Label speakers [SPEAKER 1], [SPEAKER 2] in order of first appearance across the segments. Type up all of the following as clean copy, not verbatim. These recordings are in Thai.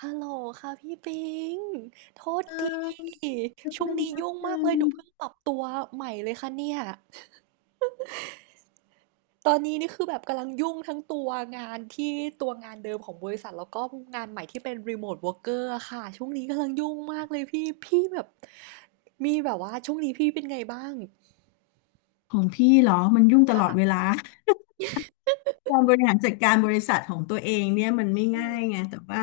[SPEAKER 1] ฮัลโหลค่ะพี่ปิง โทษที
[SPEAKER 2] แป๊บ
[SPEAKER 1] ช่ว
[SPEAKER 2] ห
[SPEAKER 1] ง
[SPEAKER 2] นึ่ง
[SPEAKER 1] นี้
[SPEAKER 2] แป๊บ
[SPEAKER 1] ยุ่ง
[SPEAKER 2] ห
[SPEAKER 1] มาก
[SPEAKER 2] นึ่
[SPEAKER 1] เล
[SPEAKER 2] ง
[SPEAKER 1] ยหนูเพิ่งปรับตัวใหม่เลยค่ะเนี่ยตอนนี้นี่คือแบบกำลังยุ่งทั้งตัวงานที่ตัวงานเดิมของบริษัทแล้วก็งานใหม่ที่เป็นรีโมทว o ร์กเกอร์ค่ะ ช่วงนี้กำลังยุ่งมากเลยพี่แบบมีแบบว่าช่วงนี้พี่เป็นไงบ้าง
[SPEAKER 2] ของพี่เหรอมันยุ่งตลอดเว
[SPEAKER 1] ค่ะ
[SPEAKER 2] ลา การบริหารจัดการบริษัทของตัวเองเนี่ยมันไม่
[SPEAKER 1] อื
[SPEAKER 2] ง่า
[SPEAKER 1] ม
[SPEAKER 2] ยไงแต่ว่า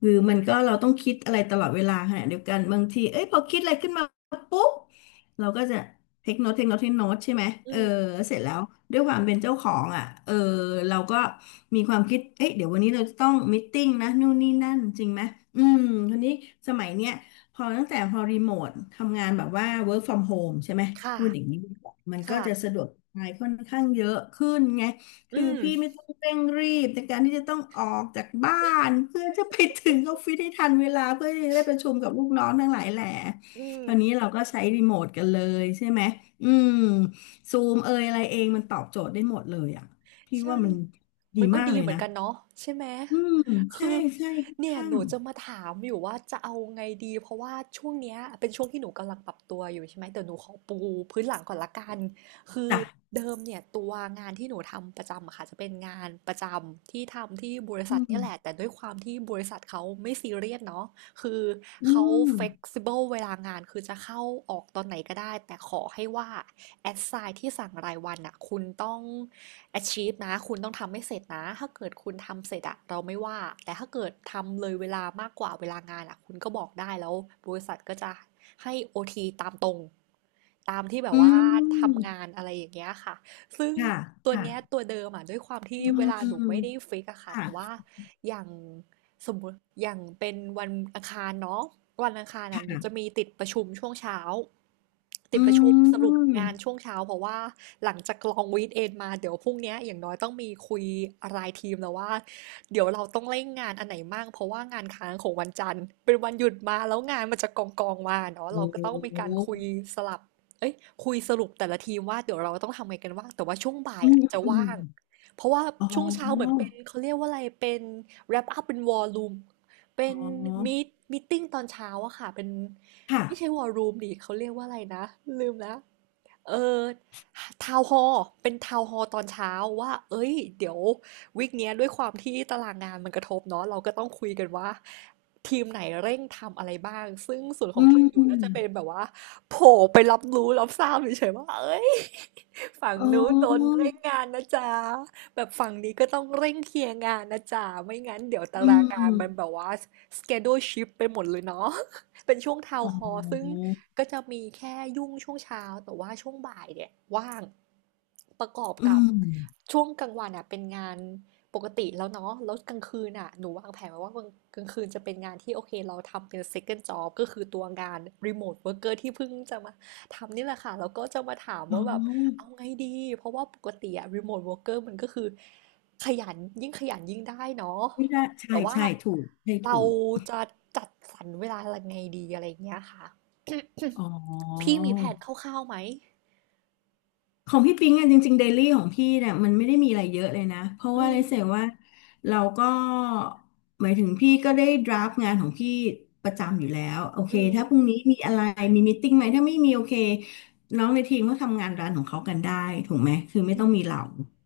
[SPEAKER 2] คือมันก็เราต้องคิดอะไรตลอดเวลาขณะเดียวกันบางทีเอ้ยพอคิดอะไรขึ้นมาปุ๊บเราก็จะเทคโนตเทคโนตเทคโนตใช่ไหม
[SPEAKER 1] อื
[SPEAKER 2] เออ
[SPEAKER 1] ม
[SPEAKER 2] เสร็จแล้วด้วยความเป็นเจ้าของอ่ะเออเราก็มีความคิดเอ้ยเดี๋ยววันนี้เราจะต้องมีตติ้งนะนู่นนี่นั่นจริงไหมอืมทีนี้สมัยเนี้ยพอตั้งแต่พอรีโมททำงานแบบว่า work from home ใช่ไหม
[SPEAKER 1] ค่ะ
[SPEAKER 2] พูดอย่างนี้ดีกว่ามันก็
[SPEAKER 1] ค่ะ
[SPEAKER 2] จะสะดวกสบายค่อนข้างเยอะขึ้นไง
[SPEAKER 1] อื
[SPEAKER 2] คือพี่ไม่
[SPEAKER 1] ม
[SPEAKER 2] ต้องเร่งรีบในการที่จะต้องออกจากบ้านเพื่อจะไปถึงออฟฟิศให้ทันเวลาเพื่อที่จะได้ประชุมกับลูกน้องทั้งหลายแหล่
[SPEAKER 1] อืม
[SPEAKER 2] ตอนนี้เราก็ใช้รีโมทกันเลยใช่ไหมอืมซูมเอยอะไรเองมันตอบโจทย์ได้หมดเลยอ่ะพี่
[SPEAKER 1] ใช่
[SPEAKER 2] ว่ามันดี
[SPEAKER 1] มันก็
[SPEAKER 2] มาก
[SPEAKER 1] ดี
[SPEAKER 2] เลย
[SPEAKER 1] เหมือน
[SPEAKER 2] นะ
[SPEAKER 1] กันเนาะใช่ไหม
[SPEAKER 2] อืมใช่
[SPEAKER 1] คือ
[SPEAKER 2] ใช่ค่อน
[SPEAKER 1] เนี่ย
[SPEAKER 2] ข้า
[SPEAKER 1] ห
[SPEAKER 2] ง
[SPEAKER 1] นูจะมาถามอยู่ว่าจะเอาไงดีเพราะว่าช่วงเนี้ยเป็นช่วงที่หนูกำลังปรับตัวอยู่ใช่ไหมแต่หนูขอปูพื้นหลังก่อนละกันคือ
[SPEAKER 2] จ้ะ
[SPEAKER 1] เดิมเนี่ยตัวงานที่หนูทำประจำอะค่ะจะเป็นงานประจำที่ทำที่บริ
[SPEAKER 2] อื
[SPEAKER 1] ษัทเนี่ย
[SPEAKER 2] ม
[SPEAKER 1] แหละแต่ด้วยความที่บริษัทเขาไม่ซีเรียสเนาะ คือ
[SPEAKER 2] อื
[SPEAKER 1] เขา
[SPEAKER 2] ม
[SPEAKER 1] flexible เวลางานคือจะเข้าออกตอนไหนก็ได้แต่ขอให้ว่า assign ที่สั่งรายวันอ่ะคุณต้อง achieve นะคุณต้องทำให้เสร็จนะถ้าเกิดคุณทำเสร็จอ่ะเราไม่ว่าแต่ถ้าเกิดทำเลยเวลามากกว่าเวลางานอ่ะคุณก็บอกได้แล้วบริษัทก็จะให้ OT ตามตรงตามที่แบบ
[SPEAKER 2] อื
[SPEAKER 1] ว่า
[SPEAKER 2] ม
[SPEAKER 1] ทำงานอะไรอย่างเงี้ยค่ะซึ่ง
[SPEAKER 2] ค่ะ
[SPEAKER 1] ตัว
[SPEAKER 2] ค่ะ
[SPEAKER 1] เนี้ยตัวเดิมอ่ะด้วยความที่
[SPEAKER 2] อื
[SPEAKER 1] เวลาหนูไม่
[SPEAKER 2] ม
[SPEAKER 1] ได้ฟิกอะค่ะแต่
[SPEAKER 2] ค่ะ
[SPEAKER 1] ว่าอย่าง สมมติอย่างเป็นวันอังคารเนาะวันอังคารอ่ะหนูจะ
[SPEAKER 2] ค่ะ
[SPEAKER 1] มีติดประชุมช่วงเช้าติด
[SPEAKER 2] อื
[SPEAKER 1] ประชุมสรุป
[SPEAKER 2] ม
[SPEAKER 1] งานช่วงเช้าเพราะว่าหลังจากลองวีคเอนมาเดี๋ยวพรุ่งเนี้ยอย่างน้อยต้องมีคุยรายทีมแล้วว่าเดี๋ยวเราต้องเร่งงานอันไหนมั่งเพราะว่างานค้างของวันจันทร์เป็นวันหยุดมาแล้วงานมันจะกองกองมาเนาะ
[SPEAKER 2] โอ
[SPEAKER 1] เราก็ต้องมีการ
[SPEAKER 2] ้
[SPEAKER 1] คุยสลับเอ้ยคุยสรุปแต่ละทีมว่าเดี๋ยวเราต้องทำไงกันบ้างแต่ว่าช่วงบ่าย
[SPEAKER 2] อื
[SPEAKER 1] อ่ะ
[SPEAKER 2] ม
[SPEAKER 1] จะว่าง เพราะว่า
[SPEAKER 2] อ๋อ
[SPEAKER 1] ช่วงเช้าเหมือนเป็นเขาเรียกว่าอะไรเป็น wrap up เป็น war room เป็
[SPEAKER 2] อ๋
[SPEAKER 1] น
[SPEAKER 2] อ
[SPEAKER 1] meet meeting ตอนเช้าอะค่ะเป็น
[SPEAKER 2] ค่ะ
[SPEAKER 1] ไม่ใช่ war room ดิเขาเรียกว่าอะไรนะลืมแล้ว เออทาวน์ฮอลล์เป็นทาวน์ฮอลล์ตอนเช้าว่าเอ้ยเดี๋ยววีคเนี้ยด้วยความที่ตารางงานมันกระทบเนาะเราก็ต้องคุยกันว่าทีมไหนเร่งทำอะไรบ้างซึ่งส่วนขอ
[SPEAKER 2] อื
[SPEAKER 1] งทีมหนูน่าจะเป็น
[SPEAKER 2] ม
[SPEAKER 1] แบบว่าโผล่ไปรับรู้รับทราบเฉยๆว่าเอ้ย ฝั่ง
[SPEAKER 2] อ๋
[SPEAKER 1] นู้นโดน
[SPEAKER 2] อ
[SPEAKER 1] เร่งงานนะจ๊ะแบบฝั่งนี้ก็ต้องเร่งเคลียร์งานนะจ๊ะไม่งั้นเดี๋ยวตา
[SPEAKER 2] อื
[SPEAKER 1] รางงานมันแบ
[SPEAKER 2] ม
[SPEAKER 1] บว่า schedule shift ไปหมดเลยเนาะ เป็นช่วงทาว
[SPEAKER 2] อ๋
[SPEAKER 1] น์ฮอ
[SPEAKER 2] อ
[SPEAKER 1] ลล์ซึ่ง ก็จะมีแค่ยุ่งช่วงเช้าแต่ว่าช่วงบ่ายเนี่ยว่างประกอบ
[SPEAKER 2] อื
[SPEAKER 1] กับ
[SPEAKER 2] ม
[SPEAKER 1] ช่วงกลางวันอ่ะเป็นงานปกติแล้วเนาะแล้วกลางคืนอ่ะหนูวางแผนไว้ว่ากลางคืนจะเป็นงานที่โอเคเราทำเป็น second job ก็คือตัวงาน remote worker ที่เพิ่งจะมาทำนี่แหละค่ะแล้วก็จะมาถาม
[SPEAKER 2] อ๋อ
[SPEAKER 1] ว่าแบบเอาไงดีเพราะว่าปกติอะ remote worker มันก็คือขยันยิ่งขยันยิ่งได้เนาะ
[SPEAKER 2] ไม่ได้ใช่
[SPEAKER 1] แต่ว่า
[SPEAKER 2] ใช่ถูกใช่
[SPEAKER 1] เรา
[SPEAKER 2] ถูก
[SPEAKER 1] จะจัดสรรเวลายังไงดีอะไรอย่างเงี้ยค่ะ
[SPEAKER 2] อ๋
[SPEAKER 1] พี่
[SPEAKER 2] อ
[SPEAKER 1] มีแพลนคร่าวๆไหม
[SPEAKER 2] ของพี่ปิงอ่ะจริงๆเดลี่ของพี่เนี่ยมันไม่ได้มีอะไรเยอะเลยนะเพราะ
[SPEAKER 1] อื
[SPEAKER 2] ว่าเลยเสีย
[SPEAKER 1] ม
[SPEAKER 2] ว่าเราก็หมายถึงพี่ก็ได้ดราฟงานของพี่ประจำอยู่แล้วโอเค
[SPEAKER 1] อื
[SPEAKER 2] ถ้าพ
[SPEAKER 1] ม
[SPEAKER 2] รุ่งนี้มีอะไรมีมีตติ้งไหมถ้าไม่มีโอเคน้องในทีมก็ทำงานร้านของเขากันได้ถูกไหมคือไม่
[SPEAKER 1] อื
[SPEAKER 2] ต้อง
[SPEAKER 1] ม
[SPEAKER 2] มีเรา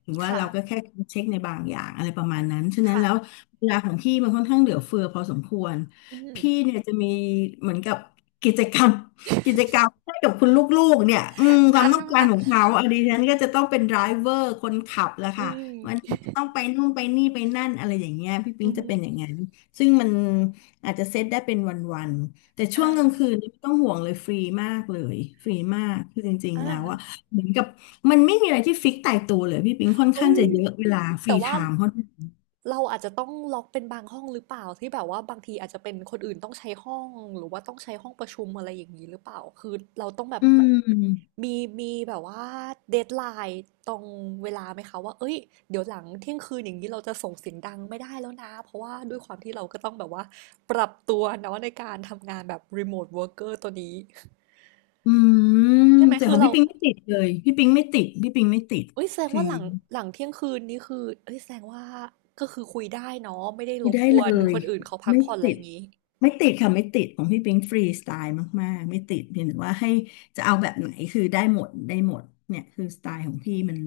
[SPEAKER 2] ถึงว่า
[SPEAKER 1] ค่ะ
[SPEAKER 2] เราก็แค่เช็คในบางอย่างอะไรประมาณนั้นฉะนั้นแล้ว
[SPEAKER 1] ค่ะ
[SPEAKER 2] เวลาของพี่มันค่อนข้างเหลือเฟือพอสมควร
[SPEAKER 1] อืม
[SPEAKER 2] พี่เนี่ยจะมีเหมือนกับกิจกรรม กิจกรรมให้กับคุณลูกๆเนี่ยอืมความต้องการ
[SPEAKER 1] อา
[SPEAKER 2] ของเขาอะดิฉันก็จะต้องเป็นไดรเวอร์คนขับแหละ
[SPEAKER 1] อื
[SPEAKER 2] ค่ะวัน
[SPEAKER 1] ม
[SPEAKER 2] นี้จะต้องไปนู่นไปนี่ไปนั่นอะไรอย่างเงี้ยพี่ปิ๊
[SPEAKER 1] อื
[SPEAKER 2] ง
[SPEAKER 1] ม
[SPEAKER 2] จะเป็นอย่างนั้นซึ่งมันอาจจะเซตได้เป็นวันๆแต่ช่ว
[SPEAKER 1] อา
[SPEAKER 2] งกลางคืนนี่ไม่ต้องห่วงเลยฟรีมากเลยฟรีมากคือจริง
[SPEAKER 1] อ่า
[SPEAKER 2] ๆแล้วอะเหมือนกับมันไม่มีอะไรที่ฟิกตายตัวเลยพี่ปิ๊งค่อนข้า
[SPEAKER 1] เอ้
[SPEAKER 2] ง
[SPEAKER 1] ย
[SPEAKER 2] จะเยอะเวลาฟรี
[SPEAKER 1] แต่
[SPEAKER 2] ไท
[SPEAKER 1] ว่า
[SPEAKER 2] ม์เขา
[SPEAKER 1] เราอาจจะต้องล็อกเป็นบางห้องหรือเปล่าที่แบบว่าบางทีอาจจะเป็นคนอื่นต้องใช้ห้องหรือว่าต้องใช้ห้องประชุมอะไรอย่างนี้หรือเปล่าคือเราต้องแบบ
[SPEAKER 2] อืม
[SPEAKER 1] มีมีแบบว่าเดดไลน์ตรงเวลาไหมคะว่าเอ้ยเดี๋ยวหลังเที่ยงคืนอย่างนี้เราจะส่งเสียงดังไม่ได้แล้วนะเพราะว่าด้วยความที่เราก็ต้องแบบว่าปรับตัวเนาะในการทำงานแบบรีโมทเวิร์กเกอร์ตัวนี้
[SPEAKER 2] อืม
[SPEAKER 1] ใช่ไหม
[SPEAKER 2] แต่
[SPEAKER 1] คื
[SPEAKER 2] ขอ
[SPEAKER 1] อ
[SPEAKER 2] ง
[SPEAKER 1] เรา
[SPEAKER 2] พี่ปิงไม่ติดเลยพี่ปิงไม่ติดพี่ปิงไม่ติด
[SPEAKER 1] เอ้ยแสดง
[SPEAKER 2] คือ
[SPEAKER 1] ว่าหลังเที่ยงคืนนี่คือเอ้ยแสดงว่าก็คือคุยได้เนาะไม่ได้ร
[SPEAKER 2] ไม่
[SPEAKER 1] บ
[SPEAKER 2] ได้
[SPEAKER 1] ก
[SPEAKER 2] เล
[SPEAKER 1] วน
[SPEAKER 2] ย
[SPEAKER 1] คนอื่นเขาพัก
[SPEAKER 2] ไม่
[SPEAKER 1] ผ่อนอะไร
[SPEAKER 2] ติ
[SPEAKER 1] อ
[SPEAKER 2] ด
[SPEAKER 1] ย่างงี้
[SPEAKER 2] ไม่ติดค่ะไม่ติดของพี่ปิงฟรีสไตล์มากๆไม่ติดเพียงแต่ว่าให้จะเอาแบบไหนคือได้หมดได้หมดเนี่ยคือสไตล์ของพี่มัน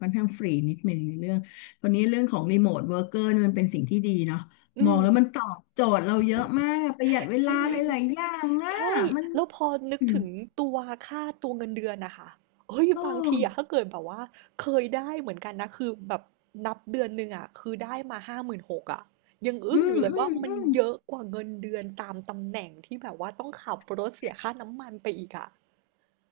[SPEAKER 2] ค่อนข้างฟรีนิดนึงในเรื่องวันนี้เรื่องของรีโมทเวิร์กเกอร์มันเป็นสิ่งที่ดีเนาะ
[SPEAKER 1] อื
[SPEAKER 2] มองแล้วมัน
[SPEAKER 1] ม
[SPEAKER 2] ตอบโจทย์เราเยอะมากประหยัดเว
[SPEAKER 1] จ
[SPEAKER 2] ลา
[SPEAKER 1] ริ
[SPEAKER 2] ห
[SPEAKER 1] ง
[SPEAKER 2] ลายๆอย่างอ่ะ
[SPEAKER 1] ใช่
[SPEAKER 2] มัน
[SPEAKER 1] แล้วพอนึก
[SPEAKER 2] อืม
[SPEAKER 1] ถึงตัวค่าตัวเงินเดือนนะคะเฮ้ย
[SPEAKER 2] โอ้
[SPEAKER 1] บางทีอะถ้าเกิดแบบว่าเคยได้เหมือนกันนะคือแบบนับเดือนหนึ่งอะคือได้มา56,000อะยังอึ้ง
[SPEAKER 2] อื
[SPEAKER 1] อยู่
[SPEAKER 2] ม
[SPEAKER 1] เลย
[SPEAKER 2] อื
[SPEAKER 1] ว่า
[SPEAKER 2] ม
[SPEAKER 1] มั
[SPEAKER 2] อื
[SPEAKER 1] น
[SPEAKER 2] ม
[SPEAKER 1] เยอะกว่าเงินเดือนตามตำแหน่งที่แบบว่าต้องขับรถเสียค่าน้ำมันไปอีกอะ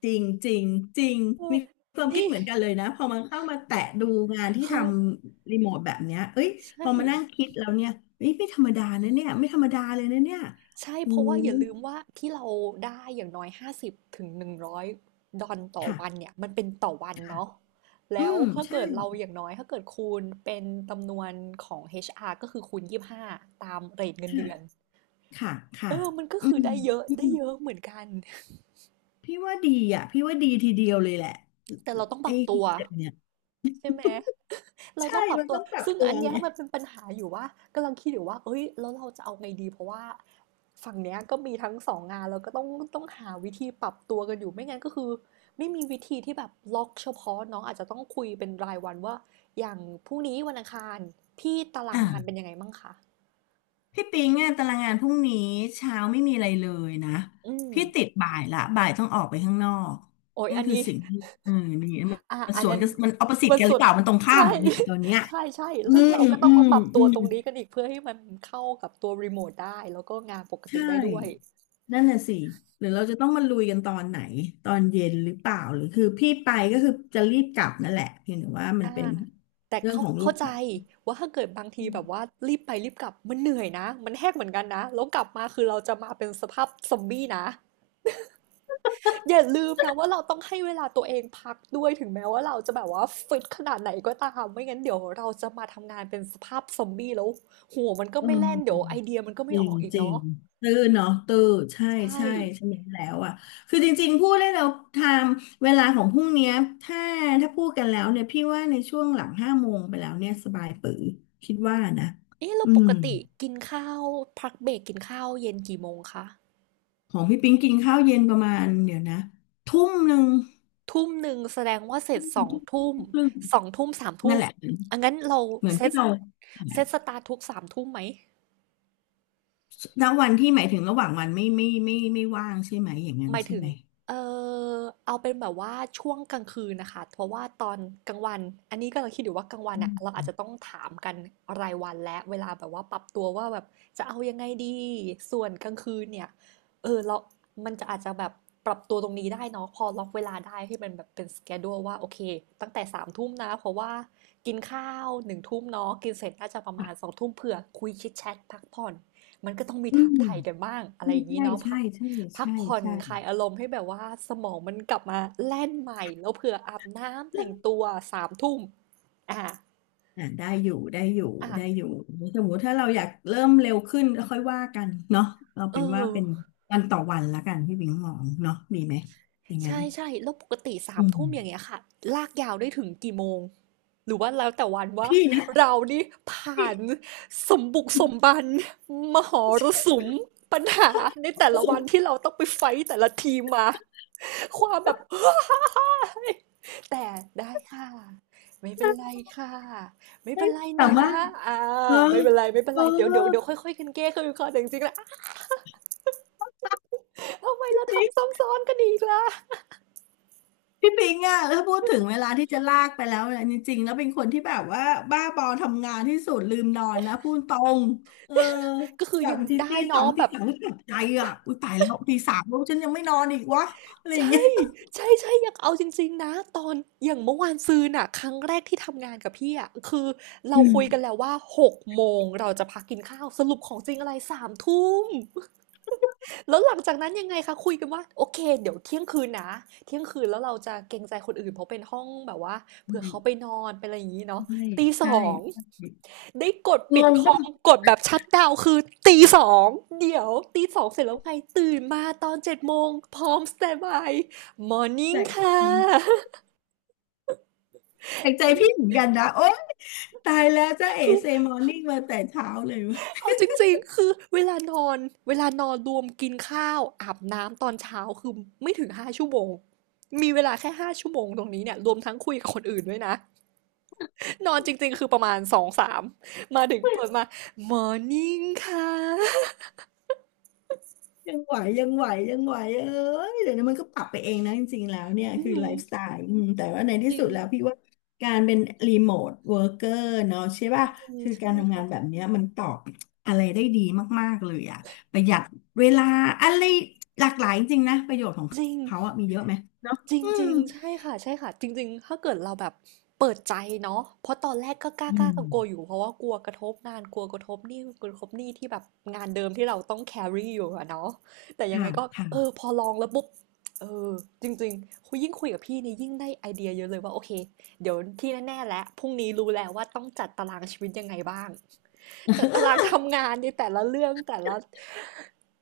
[SPEAKER 2] จริงจริงจริง
[SPEAKER 1] เออ
[SPEAKER 2] มีความคิด
[SPEAKER 1] นี่
[SPEAKER 2] เหมือนกันเลยนะพอมันเข้ามาแตะดูงานที่ท
[SPEAKER 1] คือ
[SPEAKER 2] ำรีโมทแบบเนี้ยเอ้ยพ
[SPEAKER 1] ใช่
[SPEAKER 2] อมานั่งคิดแล้วเนี่ยเอ้ยไม่ธรรมดานะเนี่ยไม่ธรรมดาเลยนะเนี่ย
[SPEAKER 1] ใช่
[SPEAKER 2] อื
[SPEAKER 1] เพราะว่า
[SPEAKER 2] ม
[SPEAKER 1] อย่าลืมว่าที่เราได้อย่างน้อยห้าสิบถึงหนึ่งร้อยดอลต่อ
[SPEAKER 2] ค่ะ
[SPEAKER 1] วันเนี่ยมันเป็นต่อวัน
[SPEAKER 2] ค่ะ
[SPEAKER 1] เนาะ
[SPEAKER 2] อื
[SPEAKER 1] แล้ว
[SPEAKER 2] ม
[SPEAKER 1] ถ้า
[SPEAKER 2] ใช่
[SPEAKER 1] เกิดเราอย่างน้อยถ้าเกิดคูณเป็นจำนวนของ HR ก็คือคูณยี่สิบห้าตามเรทเงิน
[SPEAKER 2] ค่ะ
[SPEAKER 1] เดือน
[SPEAKER 2] ค่ะค่ะ
[SPEAKER 1] เออมันก็
[SPEAKER 2] อื
[SPEAKER 1] คือ
[SPEAKER 2] ม
[SPEAKER 1] ได้เยอะ
[SPEAKER 2] อื
[SPEAKER 1] ได้
[SPEAKER 2] ม
[SPEAKER 1] เยอะเหมือนกัน
[SPEAKER 2] พี่ว่าดีอ่ะพี่ว่าดีทีเดียวเลยแหละ
[SPEAKER 1] แต่เราต้องป
[SPEAKER 2] ไอ้
[SPEAKER 1] รับ
[SPEAKER 2] คอ
[SPEAKER 1] ตัว
[SPEAKER 2] นเซ็ปต์เนี่ย
[SPEAKER 1] ใช่ไหม เรา
[SPEAKER 2] ใช่
[SPEAKER 1] ต้องปรับ
[SPEAKER 2] มัน
[SPEAKER 1] ตัว
[SPEAKER 2] ต้องปรับ
[SPEAKER 1] ซึ่ง
[SPEAKER 2] ตั
[SPEAKER 1] อั
[SPEAKER 2] ว
[SPEAKER 1] นเนี้
[SPEAKER 2] ไง
[SPEAKER 1] ยมันเป็นปัญหาอยู่ว่ากำลังคิดอยู่ว่าเอ้ยแล้วเราจะเอาไงดีเพราะว่าฝั่งเนี้ยก็มีทั้งสองงานแล้วก็ต้องหาวิธีปรับตัวกันอยู่ไม่งั้นก็คือไม่มีวิธีที่แบบล็อกเฉพาะเน้องอาจจะต้องคุยเป็นรายวันว่าอย่างพรุ่งนี้วันอังคารพี่ตารางงานเป็น
[SPEAKER 2] อ่า
[SPEAKER 1] ยังไงบ้างคะ
[SPEAKER 2] พี่ปิงอะตารางงานพรุ่งนี้เช้าไม่มีอะไรเลยนะ
[SPEAKER 1] อืม
[SPEAKER 2] พี่ติดบ่ายละบ่ายต้องออกไปข้างนอก
[SPEAKER 1] โอ้ย
[SPEAKER 2] นั่น
[SPEAKER 1] อัน
[SPEAKER 2] คือ
[SPEAKER 1] นี้
[SPEAKER 2] สิ่งที่เออมีมัน
[SPEAKER 1] อ่ะ
[SPEAKER 2] มัน
[SPEAKER 1] อั
[SPEAKER 2] ส
[SPEAKER 1] น
[SPEAKER 2] วน
[SPEAKER 1] นั้น
[SPEAKER 2] กันมันออปสิต
[SPEAKER 1] มัน
[SPEAKER 2] กันหรื
[SPEAKER 1] สุ
[SPEAKER 2] อ
[SPEAKER 1] ด
[SPEAKER 2] เปล่ามันตรงข้าม
[SPEAKER 1] ใช่
[SPEAKER 2] เลยเนี่ย ตอนเนี้ย
[SPEAKER 1] ใช่ใช่
[SPEAKER 2] อื
[SPEAKER 1] ซึ่ง
[SPEAKER 2] ม
[SPEAKER 1] เราก็ต้อ
[SPEAKER 2] อื
[SPEAKER 1] งมา
[SPEAKER 2] ม
[SPEAKER 1] ปรับตั
[SPEAKER 2] อื
[SPEAKER 1] ว
[SPEAKER 2] ม
[SPEAKER 1] ตรงนี้กันอีกเพื่อให้มันเข้ากับตัวรีโมทได้แล้วก็งานปกติ
[SPEAKER 2] ใช่
[SPEAKER 1] ได้ด้วย
[SPEAKER 2] นั่นน่ะสิหรือเราจะต้องมาลุยกันตอนไหนตอนเย็นหรือเปล่าหรือคือพี่ไปก็คือจะรีบกลับนั่นแหละเพียงแต่ว่ามัน
[SPEAKER 1] อ่า
[SPEAKER 2] เป็น
[SPEAKER 1] แต่
[SPEAKER 2] เรื่อง
[SPEAKER 1] เข้า
[SPEAKER 2] ของลู
[SPEAKER 1] เข้า
[SPEAKER 2] ก
[SPEAKER 1] ใจ
[SPEAKER 2] สาว
[SPEAKER 1] ว่าถ้าเกิดบางที
[SPEAKER 2] อื
[SPEAKER 1] แบบว่า
[SPEAKER 2] ม
[SPEAKER 1] รีบไปรีบกลับมันเหนื่อยนะมันแหกเหมือนกันนะ แล้วกลับมาคือเราจะมาเป็นสภาพซอมบี้นะอย่าลืมนะว่าเราต้องให้เวลาตัวเองพักด้วยถึงแม้ว่าเราจะแบบว่าฟิตขนาดไหนก็ตามไม่งั้นเดี๋ยวเราจะมาทำงานเป็นสภาพซอมบี้แล้วหัวมันก็
[SPEAKER 2] เออ
[SPEAKER 1] ไม่แล่นเดี๋ยวไอเดียมันก็
[SPEAKER 2] จ
[SPEAKER 1] ไม่
[SPEAKER 2] ริ
[SPEAKER 1] อ
[SPEAKER 2] ง
[SPEAKER 1] อกอีก
[SPEAKER 2] จริง
[SPEAKER 1] เนาะ
[SPEAKER 2] ตื้อเนาะตื้อใช่
[SPEAKER 1] ใช่
[SPEAKER 2] ใช่ใช่ไหมแล้วอ่ะคือจริงๆพูดได้แล้วไทม์เวลาของพรุ่งเนี้ยถ้าถ้าพูดกันแล้วเนี่ยพี่ว่าในช่วงหลังห้าโมงไปแล้วเนี่ยสบายปือคิดว่านะ
[SPEAKER 1] เอ๊ะเรา
[SPEAKER 2] อื
[SPEAKER 1] ป
[SPEAKER 2] ม
[SPEAKER 1] กติกินข้าวพักเบรกกินข้าวเย็นกี่โมงคะ
[SPEAKER 2] ของพี่ปิ๊งกินข้าวเย็นประมาณเดี๋ยวนะทุ่มหนึ่ง
[SPEAKER 1] ทุ่มหนึ่งแสดงว่าเส
[SPEAKER 2] ท
[SPEAKER 1] ร็จสองทุ่ม
[SPEAKER 2] ุ่มครึ่ง
[SPEAKER 1] สองทุ่มสามทุ่
[SPEAKER 2] นั่
[SPEAKER 1] ม
[SPEAKER 2] นแหละ
[SPEAKER 1] อันงั้นเรา
[SPEAKER 2] เหมือน
[SPEAKER 1] เซ
[SPEAKER 2] ที่
[SPEAKER 1] ต
[SPEAKER 2] เรา
[SPEAKER 1] เซตสตาร์ททุกสามทุ่มไหม
[SPEAKER 2] ณวันที่หมายถึงระหว่างวันไม่ว่างใช่ไหมอย่างนั้
[SPEAKER 1] ห
[SPEAKER 2] น
[SPEAKER 1] มาย
[SPEAKER 2] ใช่
[SPEAKER 1] ถึง
[SPEAKER 2] ไหม
[SPEAKER 1] เอ่อเอาเป็นแบบว่าช่วงกลางคืนนะคะเพราะว่าตอนกลางวันอันนี้ก็เราคิดอยู่ว่ากลางวัน
[SPEAKER 2] อื
[SPEAKER 1] อ่ะเรา
[SPEAKER 2] ม
[SPEAKER 1] อาจจะต้องถามกันรายวันและเวลาแบบว่าปรับตัวว่าแบบจะเอายังไงดีส่วนกลางคืนเนี่ยเออเรามันจะอาจจะแบบปรับตัวตรงนี้ได้เนาะพอล็อกเวลาได้ให้มันแบบเป็นสเ h e ู u ว่าโอเคตั้งแต่สามทุ่มนะเพราะว่ากินข้าวหนึ่งทุ่มเนาะกินเสร็จน่าจะประมาณสองทุ่มเผื่อคุยชิดแชทพักผ่อนมันก็ต้องมี
[SPEAKER 2] อื
[SPEAKER 1] ถาม
[SPEAKER 2] ม
[SPEAKER 1] ไถ่กันบ้างอะไรอย่างนี้
[SPEAKER 2] ใช่
[SPEAKER 1] เนาะพั
[SPEAKER 2] ใช่
[SPEAKER 1] ก
[SPEAKER 2] ใช่
[SPEAKER 1] พัก
[SPEAKER 2] ใช่
[SPEAKER 1] ผ่อน
[SPEAKER 2] ใช่
[SPEAKER 1] คลายอารมณ์ให้แบบว่าสมองมันกลับมาแล่นใหม่แล้วเผื่ออาบน้ำ
[SPEAKER 2] ใช่
[SPEAKER 1] แต่งตัวสามทุ่มอ่ะ
[SPEAKER 2] อ่าได้อยู่ได้อยู่
[SPEAKER 1] อ่ะ
[SPEAKER 2] ได้อยู่สมมติถ้าเราอยากเริ่มเร็วขึ้นก็ค่อยว่ากันเนาะเรา
[SPEAKER 1] เอ
[SPEAKER 2] เป็นว่า
[SPEAKER 1] อ
[SPEAKER 2] เป็นวันต่อวันละกันพี่บิงมองเนาะดีไหมอย่างนั้น
[SPEAKER 1] ใช่ๆแล้วปกติ
[SPEAKER 2] อื
[SPEAKER 1] 3ทุ่มอย่าง
[SPEAKER 2] ม
[SPEAKER 1] เงี้ยค่ะลากยาวได้ถึงกี่โมง หรือว่าแล้วแต่วันว่า
[SPEAKER 2] พี่นะ
[SPEAKER 1] เรานี่ผ่านสมบุกสมบันมหรสุมปัญหาในแต่ละวันที่เราต้องไปไฟต์แต่ละทีมมาความแบบ แต่ได้ค่ะไม่เป็นไรค่ะไม่เป็
[SPEAKER 2] ไม่
[SPEAKER 1] นไร
[SPEAKER 2] สา
[SPEAKER 1] นะ
[SPEAKER 2] มารถ
[SPEAKER 1] อา
[SPEAKER 2] เออ
[SPEAKER 1] ไม่เป็นไรๆเป็น
[SPEAKER 2] เออ
[SPEAKER 1] ไรเดี๋ยวเดี๋ยวเดี๋ยวค่อยๆกันแก้คือคแต่จริงๆแล้วอ้าวทำไมเราทำ
[SPEAKER 2] พี่
[SPEAKER 1] ซ้ำซ้อนกันอีกล่ะ
[SPEAKER 2] พี่ปิงอะแล้วพูดถึงเวลาที่จะลากไปแล้วเนี่ยจริงๆแล้วเป็นคนที่แบบว่าบ้าบอทำงานที่สุดลืมนอนนะพูดตรงเออ
[SPEAKER 1] ก็คือ
[SPEAKER 2] อย่าง
[SPEAKER 1] ยัง
[SPEAKER 2] บางที
[SPEAKER 1] ได้
[SPEAKER 2] ตีสอ
[SPEAKER 1] เนาะ
[SPEAKER 2] ง
[SPEAKER 1] แบ
[SPEAKER 2] ตี
[SPEAKER 1] บ
[SPEAKER 2] สามก็ตกใจอ่ะอุ้ยตายแล้วตีสามแล้วฉันยังไม่นอนอีกวะอะไรอย่าง
[SPEAKER 1] ใช่
[SPEAKER 2] เงี้ย
[SPEAKER 1] ใช่ๆอยากเอาจริงๆนะ ตอนอย่างเมื่อวานซืนน่ะครั้งแรกที่ทำงานกับพี่อะคือ เรา
[SPEAKER 2] อืม
[SPEAKER 1] คุยกันแล้วว่า6โมงเราจะพักกินข้าว สรุปของจริงอะไร3ทุ่มแล้วหลังจากนั้นยังไงคะคุยกันว่า โอเคเดี๋ยวเที่ยงคืนนะ เที่ยงคืนแล้วเราจะเกรงใจคนอื่นเพราะเป็นห้องแบบว่าเผื่อเขาไปนอนเป็นอะไรอย่างงี้เนาะ
[SPEAKER 2] ใช่
[SPEAKER 1] ตี
[SPEAKER 2] ใช่
[SPEAKER 1] 2 ได้กดปิ
[SPEAKER 2] ง
[SPEAKER 1] ด
[SPEAKER 2] ง
[SPEAKER 1] คอ
[SPEAKER 2] ป่ะ
[SPEAKER 1] มกดแบบชัตดาวน์คือตีสองเดี๋ยวตีสองเสร็จแล้วไงตื่นมาตอนเจ็ดโมงพร้อมสแตนด์บายมอร์นิ่
[SPEAKER 2] แป
[SPEAKER 1] ง
[SPEAKER 2] ลก
[SPEAKER 1] ค่ะ
[SPEAKER 2] แปลกใจพี่เหมื อนกันนะโอ๊ยตายแล้วจ้าเอ๋
[SPEAKER 1] คือ
[SPEAKER 2] เซมอร์นิ่งมาแต่เช้าเลยย
[SPEAKER 1] เอาจริงๆคือเวลานอนเวลานอนรวมกินข้าวอาบน้ำตอนเช้าคือไม่ถึงห้าชั่วโมงมีเวลาแค่ห้าชั่วโมงตรงนี้เนี่ยรวมทั้งคุยกับคนอื่นด้วยนะนอนจริงๆคือประมาณสองสามมาถึงเปิดมามอร์นิ่งค่ะ
[SPEAKER 2] ยังไหวยังไหวยังไหวเอ้ยเดี๋ยวนี้มันก็ปรับไปเองนะจริงๆแล้วเนี่ย
[SPEAKER 1] อื
[SPEAKER 2] คือ
[SPEAKER 1] ม
[SPEAKER 2] ไลฟ์สไตล์อืมแต่ว่าใน
[SPEAKER 1] จ
[SPEAKER 2] ที่
[SPEAKER 1] ริ
[SPEAKER 2] สุ
[SPEAKER 1] ง
[SPEAKER 2] ดแล้วพี่ว่าการเป็นรีโมทเวิร์กเกอร์เนาะใช่
[SPEAKER 1] อื
[SPEAKER 2] ป่ะ
[SPEAKER 1] ม
[SPEAKER 2] คือ
[SPEAKER 1] ใช่
[SPEAKER 2] การทำงาน
[SPEAKER 1] ค่ะ
[SPEAKER 2] แบบเนี้ยมันตอบอะไรได้ดีมากๆเลยอะประหยัดเวลาอะไรหลากหลายจริงๆนะประโยชน์ของ
[SPEAKER 1] จริง
[SPEAKER 2] เขาอะมีเยอะไหมเนาะ
[SPEAKER 1] จริง
[SPEAKER 2] อื
[SPEAKER 1] จ
[SPEAKER 2] ม
[SPEAKER 1] ริงใช่ค่ะใช่ค่ะจริงๆถ้าเกิดเราแบบเปิดใจเนาะเพราะตอนแรกก็กล้า
[SPEAKER 2] อื
[SPEAKER 1] กลากลัวๆอ
[SPEAKER 2] ม
[SPEAKER 1] ยู่เพราะว่ากลัวกระทบงานกลัวกระทบหนี่ที่แบบงานเดิมที่เราต้อง c a รี่อยู่อะเนาะแต่ยังไง
[SPEAKER 2] ค่ะ
[SPEAKER 1] ก็เออ
[SPEAKER 2] ค่ะ
[SPEAKER 1] พอลองแล้วปุ๊บเออจริงๆคุยยิ่งคุยกับพี่นี่ยิ่งได้ไอเดียเยอะเลยว่าโอเคเดี๋ยวที่แน่ๆแล้วพรุ่งนี้รู้แล้วว่าต้องจัดตารางชีวิตยังไงบ้าง จัดตารางทำงานในแต่ละเรื่องแต่ละ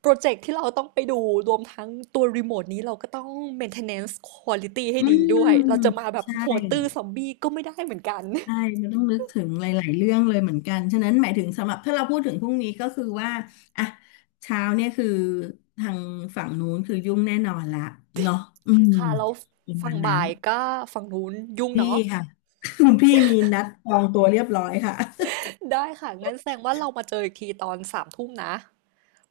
[SPEAKER 1] โปรเจกต์ที่เราต้องไปดูรวมทั้งตัวรีโมทนี้เราก็ต้อง maintenance quality ให้
[SPEAKER 2] อื
[SPEAKER 1] ดีด้วยเรา
[SPEAKER 2] ม
[SPEAKER 1] จะมาแบบ
[SPEAKER 2] ใช่
[SPEAKER 1] หัวตื้อซอมบี้ก็ไม่ได้เหมือนกัน
[SPEAKER 2] ใช่มันต้องนึกถึงหลายๆเรื่องเลยเหมือนกันฉะนั้นหมายถึงสำหรับถ้าเราพูดถึงพรุ่งนี้ก็คือว่าอ่ะเช้าเนี่ยคือทางฝั่งนู้นคือยุ่งแน่นอนละเนาะอืม
[SPEAKER 1] ค่ะแล้ว
[SPEAKER 2] ประ
[SPEAKER 1] ฝั่
[SPEAKER 2] มา
[SPEAKER 1] ง
[SPEAKER 2] ณนั้
[SPEAKER 1] บ่า
[SPEAKER 2] น
[SPEAKER 1] ยก็ฝั่งนู้นยุ่ง
[SPEAKER 2] พี่
[SPEAKER 1] เนาะ
[SPEAKER 2] ค่ะ คุณพี่มีนัดจองตัวเรียบร้อยค่ะ
[SPEAKER 1] ได้ค่ะงั้นแสดงว่าเรามาเจออีกทีตอนสามทุ่มนะ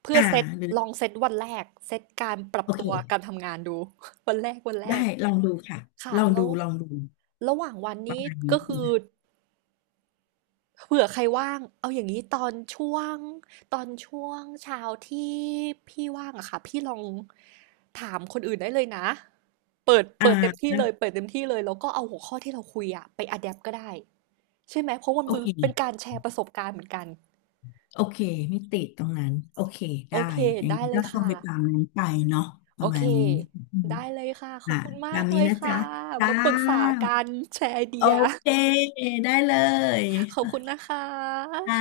[SPEAKER 1] เพื่อ
[SPEAKER 2] อ่า
[SPEAKER 1] เซต
[SPEAKER 2] หรือ
[SPEAKER 1] ลองเซตวันแรกเซตการปรับ
[SPEAKER 2] โอเค
[SPEAKER 1] ตัวการทำงานดู วันแรกวันแร
[SPEAKER 2] ได้
[SPEAKER 1] ก
[SPEAKER 2] ลองดูค่ะ
[SPEAKER 1] ค่ะ
[SPEAKER 2] ลอง
[SPEAKER 1] แล้
[SPEAKER 2] ดู
[SPEAKER 1] ว
[SPEAKER 2] ลองดู
[SPEAKER 1] ระหว่างวัน
[SPEAKER 2] ประ
[SPEAKER 1] นี้
[SPEAKER 2] มาณนี้
[SPEAKER 1] ก็คือ
[SPEAKER 2] นะ
[SPEAKER 1] เผื่อใครว่างเอาอย่างนี้ตอนช่วงเช้าที่พี่ว่างอะค่ะพี่ลองถามคนอื่นได้เลยนะเปิด
[SPEAKER 2] อ่
[SPEAKER 1] เปิดเต็มที่
[SPEAKER 2] า
[SPEAKER 1] เลยเปิดเต็มที่เลยแล้วก็เอาหัวข้อที่เราคุยอะไปอะแดปก็ได้ใช่ไหมเพราะมัน
[SPEAKER 2] โอ
[SPEAKER 1] มือ
[SPEAKER 2] เค
[SPEAKER 1] เป็นการแชร์ประสบการณ์เหมือนกัน
[SPEAKER 2] โอเคไม่ติดตรงนั้นโอเค
[SPEAKER 1] โอ
[SPEAKER 2] ได้
[SPEAKER 1] เค
[SPEAKER 2] อย่าง
[SPEAKER 1] ได้
[SPEAKER 2] นี้
[SPEAKER 1] เล
[SPEAKER 2] ก็
[SPEAKER 1] ย
[SPEAKER 2] ต้อง
[SPEAKER 1] ค่ะ
[SPEAKER 2] ไปตามนั้นไปเนาะป
[SPEAKER 1] โอ
[SPEAKER 2] ระ
[SPEAKER 1] เค
[SPEAKER 2] มาณนี้อืม
[SPEAKER 1] ได้เลยค่ะขอ
[SPEAKER 2] อ่ะ
[SPEAKER 1] บคุณมา
[SPEAKER 2] ตา
[SPEAKER 1] ก
[SPEAKER 2] ม
[SPEAKER 1] เล
[SPEAKER 2] นี้
[SPEAKER 1] ย
[SPEAKER 2] นะ
[SPEAKER 1] ค่ะ
[SPEAKER 2] จ๊ะจ้า
[SPEAKER 1] มาปรึกษากันแชร์ไอ
[SPEAKER 2] โอ
[SPEAKER 1] เดีย
[SPEAKER 2] เคได้เลย
[SPEAKER 1] ขอบคุณนะคะ
[SPEAKER 2] อ่า